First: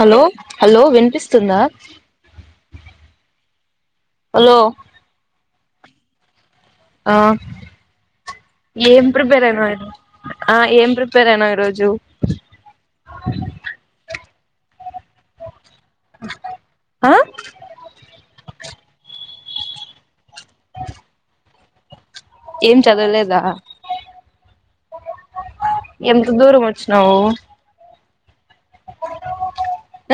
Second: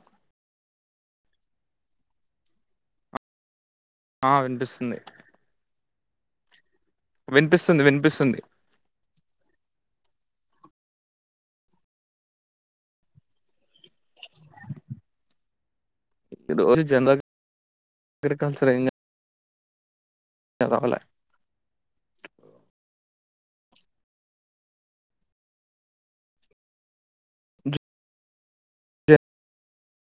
Hello hello వినిపిస్తుందా ఆ hello వినిపిస్తుంది ఆ వినిపిస్తుంది వినిపిస్తుంది ఏం ప్రిపేర్ అయి ఆ ఏం ప్రిపేర్ అయినావ్ ఈరోజు ఇ రోజు ఆ జనరల్ గా అగ్రికల్చర్ అయ్ అది అవలే ఏం చదవలేదా ఎంత దూరం వచ్చినావు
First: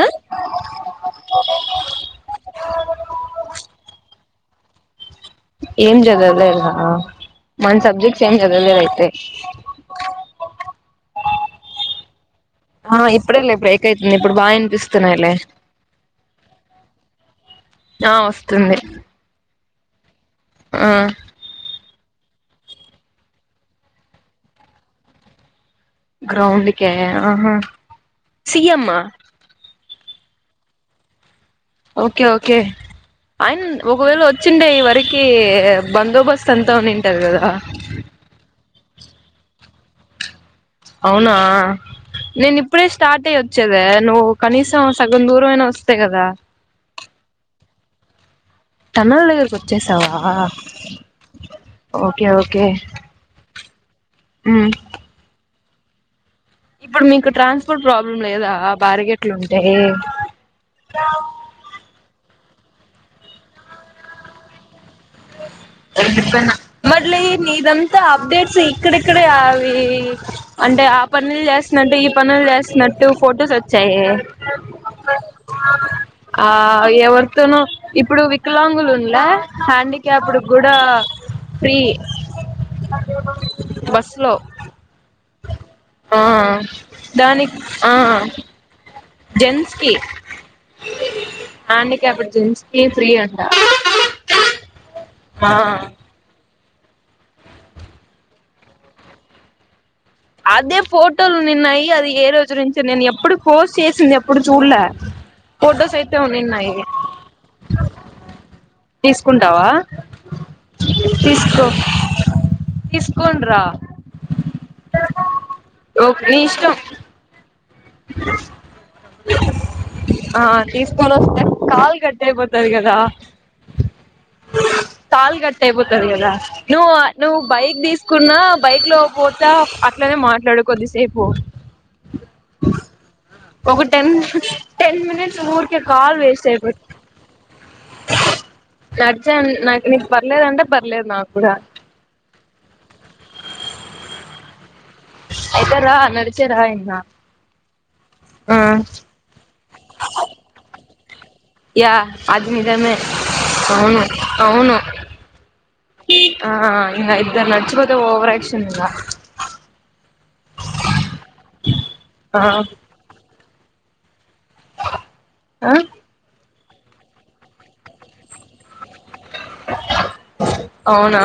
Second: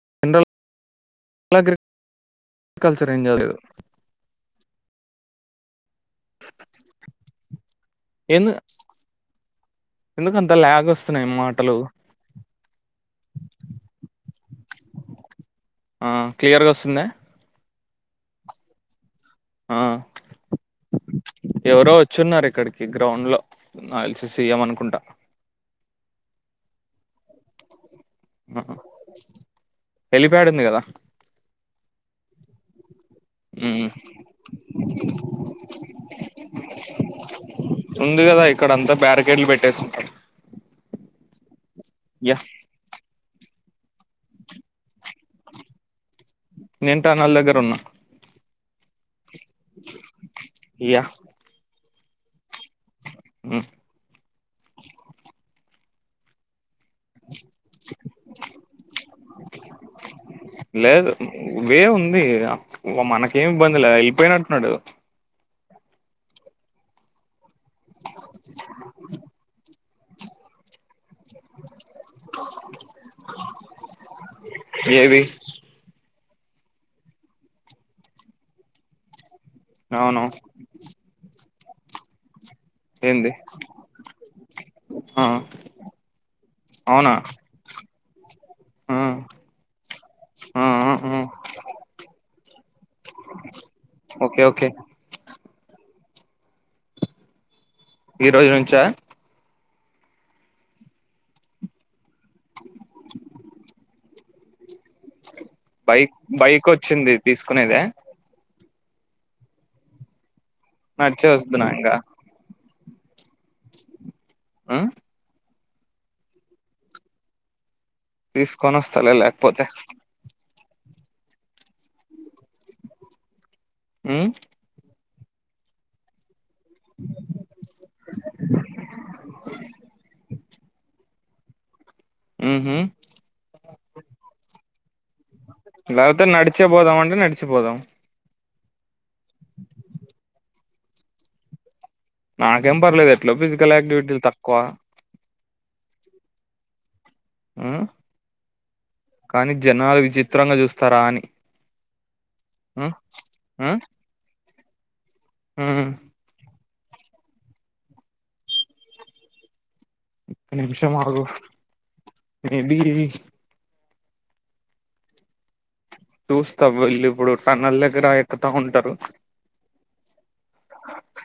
ఆ జనరల్ అగ్రికల్చర్ ఏం కాలేదు ఏం జదలేరు మన సబ్జెక్ట్స్ ఏం ఎందు జదలేదు అయితే ఎందుకు అంత ల్యాగ్ వస్తున్నాయి మాటలు ఆ ఇప్పుడేలే బ్రేక్ అవుతుంది ఇప్పుడు బాగా అనిపిస్తున్నాయిలే ఆ క్లియర్ గా వస్తుందా ఆ వస్తుంది ఆ ఆ ఎవరో వచ్చున్నారు ఇక్ ఇక్కడికి గ్రౌండ్ లో నాక్ దేల్సి సీఎం అనుకుంటా గ్రౌండ్క ఆహా ఆ, సీఎమ్మా హెలిప్యాడ్ ఉంది కదా ఓకే ఓకే ఆయన ఉమ్ ఒకవేళ వచ్చిండే ఈ వరకి బందోబస్తుత్ అంతా వుండింటది కదా ఉంది కదా ఇక్కడ అంతా బ్యారికేడ్లు పెట్టేసింటారు ఆ నేను ఇప్పుడే స్టార్ట్ అయ వచ్చేద నువ్వు కనీసం సగం దూరం అయినా వస్ నేన్ టనల్ దగ్గర ఉన్నా టనళ్ దగ్గరికి వచ్చేసావా యా ఓకే ఓకే ఊ ఊ ఇప్పుడు మీకు ట్రాన్స్పోర్ట్ ప్రాబ్లం లేదా బారగెట్లు ఉంటే లేదు వే ఉంది ఓ మనకేమి ఇబ్బంది లే వెళ్ళిపోయినటున్నాడు మల నిదంత అప్డేట్స్ ఇక్కడ ఇక్కడే అవి అంటే ఆప్ పనులు చేస్తున్నట్టు ఈ పనులు చేస్తున్నట్టు ఫొటోస్ వచ్చాయి ఏది ఆ ఎవరితోనూ ఇప్పుడు వికలాంగులు ఉండ అవును అప్పుడు కూడా ఫ్రీ ఏంది బస్ లో ఆ ఆ అవునా దాని ఆ ఆ జెన్స్కి ఆ ఆ ఆ జెన్నికి అప్పుడు జెన్స్కి ఫ్రీ ఉంటాడు ఓకే ఓకే ఆ ఈ రోజు నుంచా అదే ఫోటోలు నిన్నయి అది ఏ రోజు నుంచి నేను ఎప్పుడు పోస్ట్ చేసింది ఎప్పుడు చూడలే ఫోటోస్ బైక్ అయితే ఉవునున్ బైక్ నాయి వచ్చింది తీసుకునేదే తీసుకుంటావా నడిచ్చే వస్తుదు నా ఇంకా ఇస్కోండ్రా ఉమ్ ఓ ని ఇస్తం తీసుకొని వాస్తాలేలాక్పోతే ఆ తీసుకొని వస్తే కాలు కట్ అయిపోతారు కదా ఉమ్ తాల్ గట్ట అయిపోతది అద నువ్వు నువ్వు బైక్ తీసుకున్నా బైక్ లో పోతా అట్లనే మాట్లాడు కొద్దిసేపు ఉమ్ హు ఒక టెన్ టెన్ మినిట్స్ ఊరికే కాల్ లేకపోతే వేస్ట్ నడిచే అయిపోతంది పోదాం అంటే నడిచిపోదాం నడిచా నాకు నీకు పర్లేదుంటే పర్లేదు నాకు కూడా నాకేం పర్లేదు ఎట్లో ఫిజికల్ యాక్టివిటీలు తక్కువ అయితార నడిచేరా ఇన్నా ఉమ్ ఆ కానీ జనాలు విచిత్రంగా చూస్తారా అని యా అది ఉమ్ నిదమే ఉమ్ అవును అవును ఉమ్ ఆ ఇదన్న అచ్చపోతే ఓవర్ ఆక్షన్ంద ఓక నిమిష ఆగు ఆ మేబి ఆ చూస్తా వెళ్ళ ఇప్పుడు టన్నల్ దగ్గర ఎక్కతా ఉంటారు అవునా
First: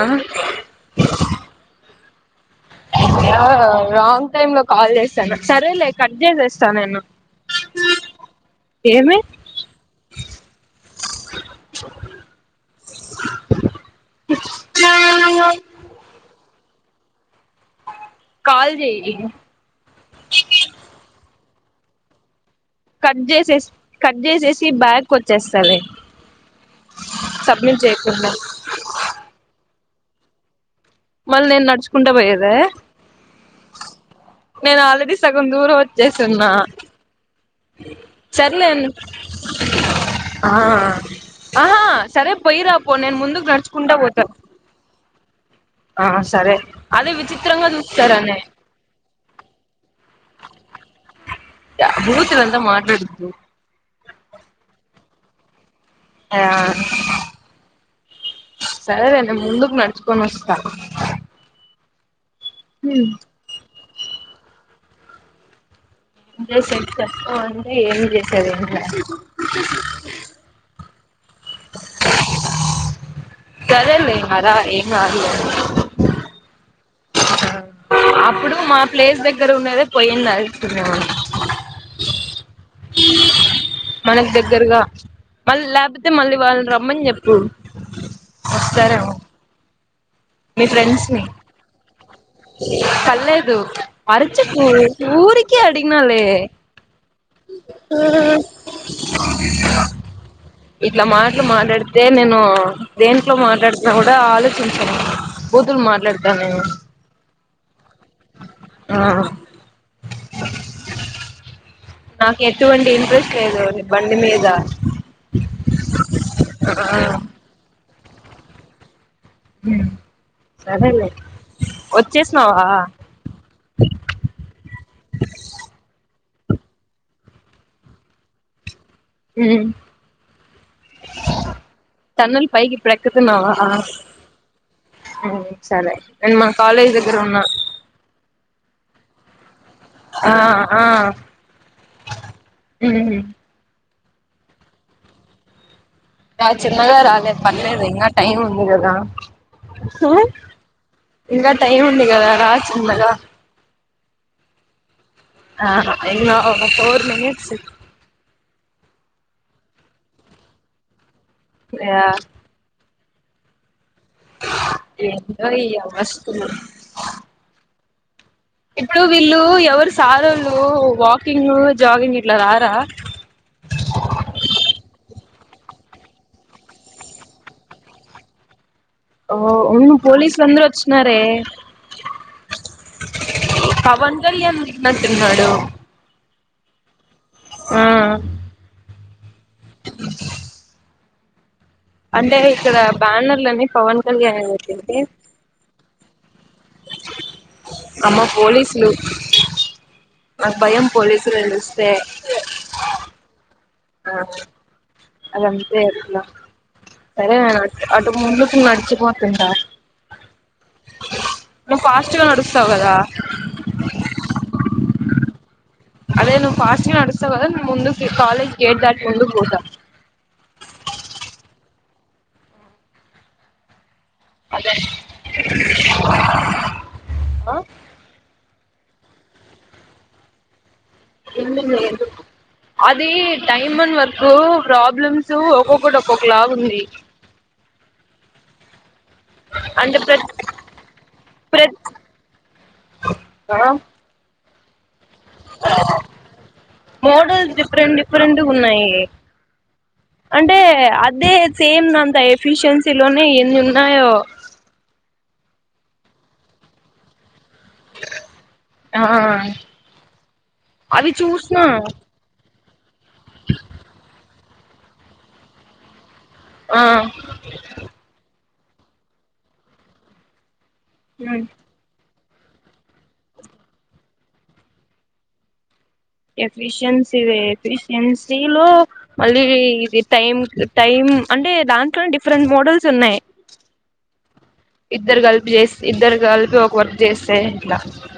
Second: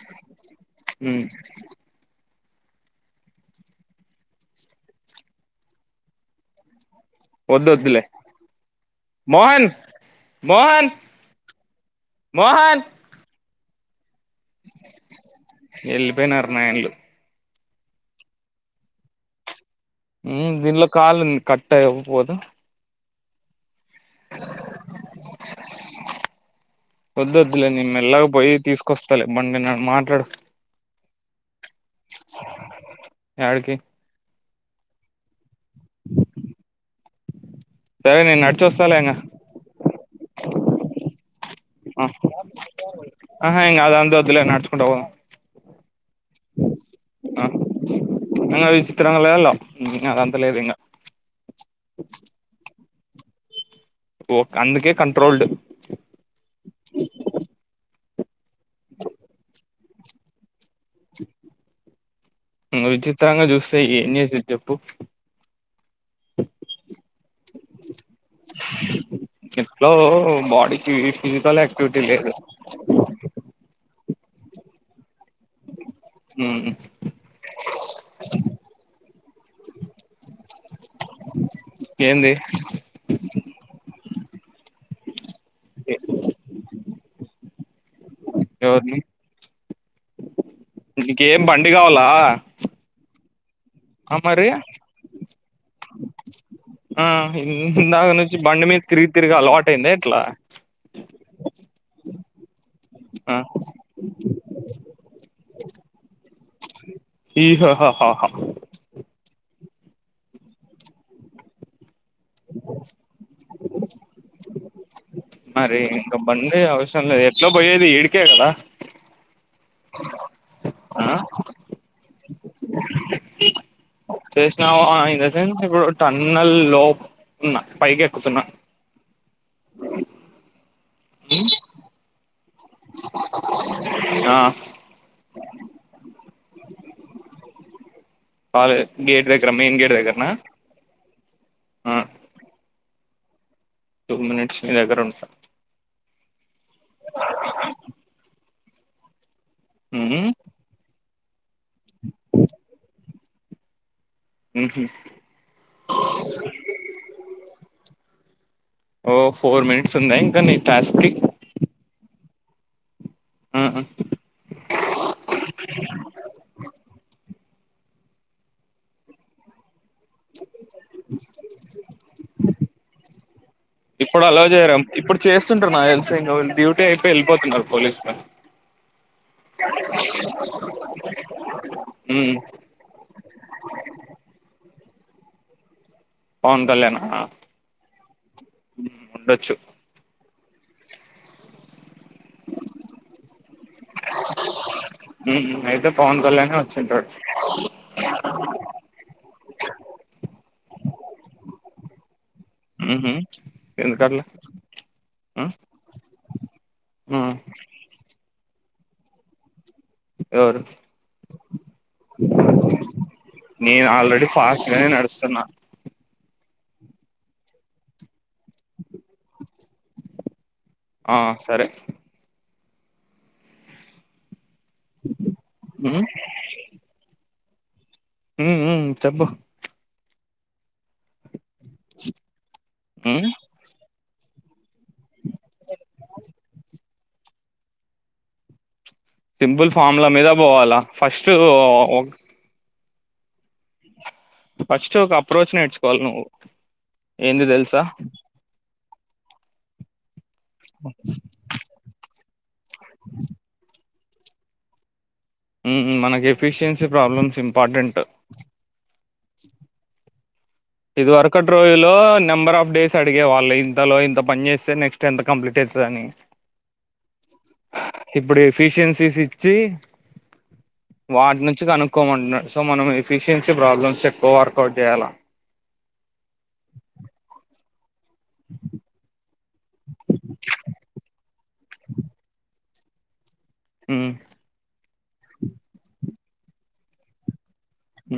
ఉమ్ రాంగ్ టైమ్ లో కాల్ చేస్తాను సరేలే కట్ చేసేస్తాను నేను వద్దు వద్లే ఏమి మోహన్ మోహన్ మోహన్ వెళ్ళిపోయినర నాయన్లు కాల చేయ ఉ దన్లో కాల కట్టాపోదు కట్ చేసే కట్ చేసేసి బ్యాగ్కి వచ్చేస్తాధి వదద్దులే ని మెల్లాగా పోయి తీసుకొస్తాలే బండి మాట్లాడు మళ్ళీ నేను నడుచుకుంటా పోయేద యాడికి నేను ఆల్రెడీ సగం దూరం వచ్చేసిన్నా సరే నేను సర్లేను నడిచొస్తాలే ఇంగ ఆ ఆహా సరే బైరాపో నేన్ ముందుకు ఆహా ఇంగ నడుచకుంటా అదంతా పోతావ వద్దులే నడుచుకుంటా పోదాం ఆ సరే అదే విచిత్రంగా చూస్తారాని చిత్రంగాల అద అంత లేదు ఇం య భూతులంతా మాట్లాడుద్దు ఓ అందుకే కంట్రోల్డ్ ఆ సరేలే మేం ముందుకు నడుచుకొని వస్తా మ్మ్ విచిత్రంగా చూస్తే ఏం చేసేది చెప్పు ఏం చేసేది చెప్పు అంటె ఏమి చేసది ఇంగ ఈ ఈ ఫిజికల్ యాక్టివిటీ చెయ్యల్ల లేదు లే ఇంగ రా ఏం కాదు లే మ్మ్ ఆ అప్పుడు మా ప్లేస్ దగ్గర ఉన్నదే పోయింది అనుకున్నాను ఏంది మనకి దగ్గరగా మళ్ళీ లేకపోతే మళ్ళీ వాళ్ళని రమ్మని చెప్పు ఎవరిని వస్తారేమో నీకేం బండి కావల్ల పల్లేదు మరి అరుచక్ ఊరికే అడిగినాలే ఆ ఇందాక నుంచి బండి మీద తిరిగి తిరిగి అలవాటు అయింద ఎట్లా ఇట్లా మాట్లు మాట్లాడితే నేను దేంట్లో ఆ మాట్లాడుత కూడా ఆలోచించను బూతులు మాట్లాడతా నేను ఈ ఆ హహ హా ఆ నాకు ఎటువంటి ఇంట్రెస్ట్ లేదు నీ బండి మీద మరి ఇంక బండి ఆ అవసరం లేదు ఎట్లా పొయ్యేది ఈడికే కదా మ్మ్ ఆ సరేలే వచ్చేసినావా ఉన్న లో తున్న పైకి ఎక్కుతున్నా మ్మ్ తన్నల్ పైకి ఇప్పుడు ఎక్కుతున్నావా ఆ మ్మ్ సరే నేను మా కాలేజ్ దగ్గర ఉన్నా ఆదే గేట్ దగ్ ఆ ఆ ఆ మ్మ్ టూ మినిట్స్ నీ దగ్గర ఉంటా రా చిన్నగా రాలే పర్లేదు ఇంగ టైం ఉంది కదా మ్మ్ హు ఇంగా టైమ్ ఉంది కదా రా చిన్నగా మ్మ్ హు ఆ ఇంగ ఒక ఫోర్ మినిట్స్ ఓ ఫోర్ మినిట్స్ ఉందా ఇంకా నీ టాస్క్ కి ఇగ మ్మ్ ఎందో ఈ అవస్థలు ఇప్పుడు వీళ్ళు ఎవరు సారోళ్ళు వాకింగ్ జాగింగ్ ఇట్లా రారా ఇప్పుడు అలా చేరాం ఇప్పుడు చేస్తుంటారు నాక్ తెలిసి డ్యూటీ అయిపోయి వెళ్ళిపోతున్నారు పోలీసు లో ఓ ఊను పోలీసులందరూ వచ్చినారే ఉమ్ పవన్ కళ్యాణ్ వచ్చినట్టున్నాడు పవన్ కళ్యాణ ఆ ఉండొచ్చు అంటే ఇక్కడ బ్యానర్లని పవన్ కళ్యాణ్ వి పెట్టింటే ఉమ్ అయితే పవన్ కళ్యాణే వచ్చింటాడు అమ్మ పోలీసులు నాకు భయం పోలీసులను చూస్తే ఉహు ఆహా ఎందుకట్లా అది ఆ అంతే అట్ల ఆ సరే మనం అటు ముందుకు నడిచు పోతుంట ఎవరు ఫాస్ట్ గా నడుస్తావు కదా నేను ఆల్రెడీ ఫాస్ట్ గానే నడుస్తున్నా అదే నువ్ ఫాస్ట్ంగ్ నడుస్తావ్ కదా ముందు కాలేజ్ గేట్ దాట్ ముందుకు కు పో ఆ సరే ఆ ఆ ఉ చెప్పు అదే ఉమ్ డైమండ్ వర్ కు ప్రాబ్లమ్స్ ఒక్కొక్కటి ఒక్కొక్కలాగు ఉంది సింపుల్ అంటే ఫామ్ల మీద ప్రతి పోవాలా ఫస్ట్ ప్రతి ఆ ఫస్ట్ ఫస్ట్ ఒక అప్రోచ్ నేర్చుకోవాలి నువ్వు ఏంది మోడల్స్ తెలుసా డిఫరెంట్ డిఫరెంట్ ఉన్నాయి అంటే అదే సేమ్ అంత ఎఫిషియన్సీ లోనే ఎన్ని ఉన్నాయో మనకి ఎఫిషియన్సీ ప్రాబ్లమ్స్ ఇంపార్టెంట్ ఆ ఇది అవి వరూకటి చూసిన రోజులో నెంబర్ ఆఫ్ డేస్ అడిగేవాళ్ళు ఇంతలో ఇంత పని చేస్తే నెక్స్ట్ ఎంత కంప్లీట్ అవుతుందిని ఆ ఎఫిషియన్సీస్ ఇచ్చి వాటి నుంచి కనుక్కోమంటు సో మనం ఎఫిషియన్సీ ప్రాబ్లమ్స్ ఎక్కువ వర్కౌట్ చేయాల ఎఫిషియన్సీ ఎఫిషియన్సీ ఎఫిషియన్సీలో మళ్ళీ ఇది టైం టైం అంటే దాంట్లోనే డిఫరెంట్ మోడల్స్ ఉన్నాయి ఉమ్ ఇద్దరు కలిపి చేస్త ఇద్దరు కలిపి ఒక వర్క్ చేస్తే ఇట్లా హ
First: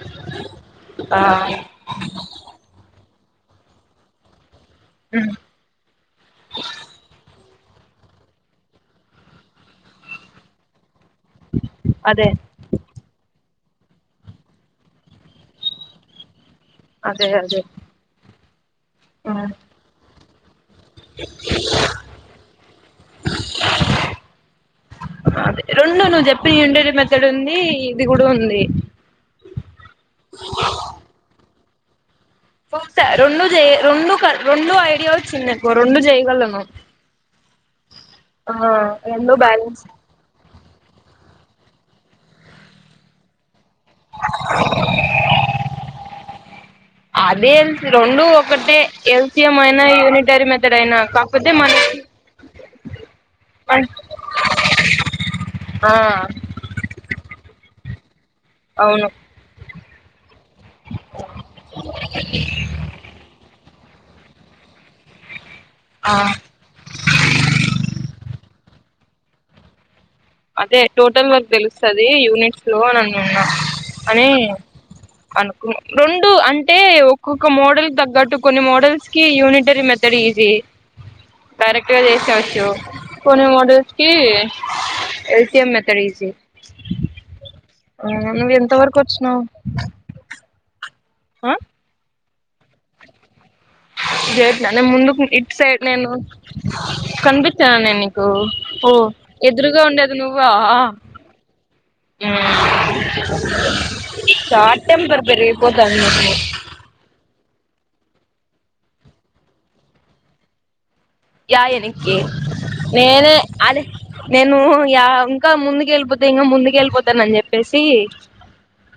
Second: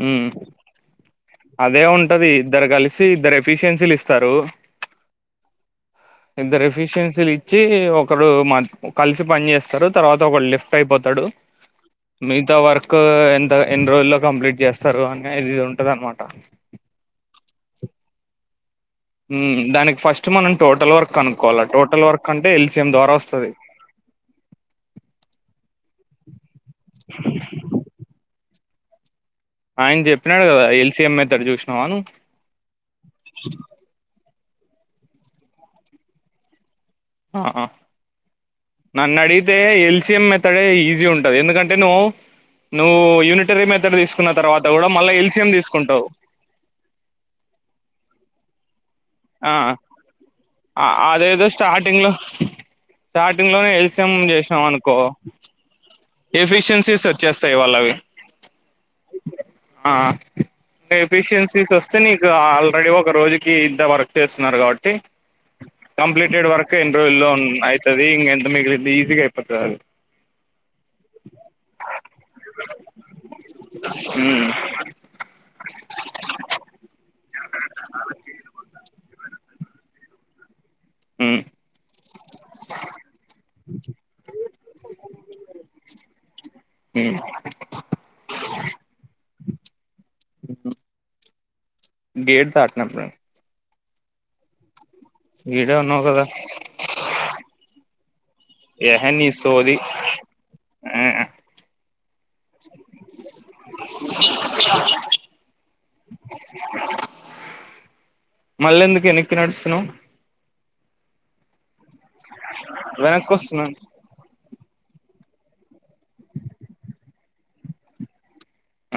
ఆ అదే ఉంటది ఇద్దరు కలిసి ఇద్దరు ఎఫిషియన్సీలు ఇస్తారు ఆ ఇద్దరు ఎఫిషియన్సీలు ఇచ్చి ఒకరు కలిసి పని చేస్తారు తర్వాత ఒకరు లిఫ్ట్ అయిపోతు అతడు అదే మిగతా వర్క్ ఎంత ఎన్ని రోజుల్లో కంప్లీట్ చేస్తారు అనే అది ఇది ఉంటది అనమాట అదే అదే దానికి ఫస్ట్ మనం టోటల్ వర్క్ అనుకోవాలా టోటల్ వర్క్ అంటే ఎల్సిఎం ద్వారా వస్తుంది అదే రెండు నువ్వు చెప్పిన ఉండేడి మెతడు ఉంది ఇది కూడా ఉంది ఆయన చెప్పినాడు కదా ఎల్సీ ఎం మెథడ్ చూసినా నువు స రెండు రెండు రెండు ఐడియా వ చిందికు రెండు చేయగలను ఆహా ఆ నన్ను రెండు అడిగితే బ్యాలెన్స్ ఎల్ సిఎం మెతాడే ఈజీ ఉంటది ఎందుకంటే నువ్వు నువ్వు యూనిట్ ర మెడ్ తీసుకున్న తర్వాత కూడా మళ్ళీ ఎల్సియం తీసుకుంటావు కాకతే ఆ! ఎల్సిఎం అయినా యూనిటరీ మెథడ్ అయినా కాకపోతే మనం స్టార్టింగ్ లోనే ఎల్సిఎం చేసాం అనుకో ఆ ఎఫిషియన్సీస్ వచ్చేస్తాయి వాళ్ళవి అవును ఆ ఎఫిషియన్సీస్ వస్తే నీకు ఆల్రెడీ ఒక రోజుకి వర్క్ చేస్తున్నారు కాబట్టి ఆ కంప్లీటెడ్ వర్క్ ఎన్ని రోజులో లోన్ అవుతది ఎంత మగిలింది ఈజీ అయిపోతుది అ అదే టోటల్ వర్క్ తెలుస్తుంది యూనిట్స్ లో నన్ను ఉన్నా అని ఉమ్ అనుకున్నా రెండు అంటే ఒక్కొక్క మోడల్ తగ్గట్టు కొన్ని మోడల్స్ కి యూనిట్ యూనిటరీ మెథడ్ ఈసీ ఉమ్ కరెక్ట్గా చేసేవచ్చు కొన్ని మోడల్స్ కి L C M method easy ఉమ్ ఆ నువ్ ఎంత వరకు వచ్చినవు ఆ [unintelligible] గేట్ నేను ముందుకు ఇట్ ఈడే సైడ్ ఉన్నావు నేను కదా కనిపిచాన నెను ఓ ఓ ఏహే నీ సోది ఎదురుగా ఉండేది నువ్వా ఆ షార్ట్ టెంపర్ పెరిగిపోతోంది నీకు మళ్ళెందుకు ఎనకి నడుస్తునవ్ య ఎకి నేనే వెనక్కి వస్తున్నాను అద నేను యా ఇంకా ముందుకు వెళ్ళిపోతే ఇంకా ముందుకు వెళ్ళిపోతానని చెప్పేసి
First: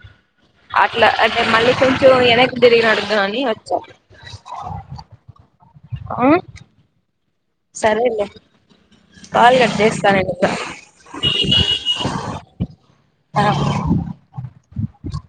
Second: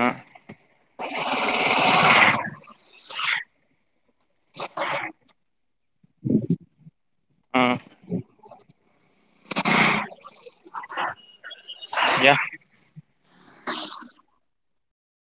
ఆ అట్లా అంటే మళ్ళీ కొంచెం వెనక్కి తిరిగినా [unintelligible] వచ్చ ఆ సరేలే కాల్ కట్ చేస్తాను యా ఆ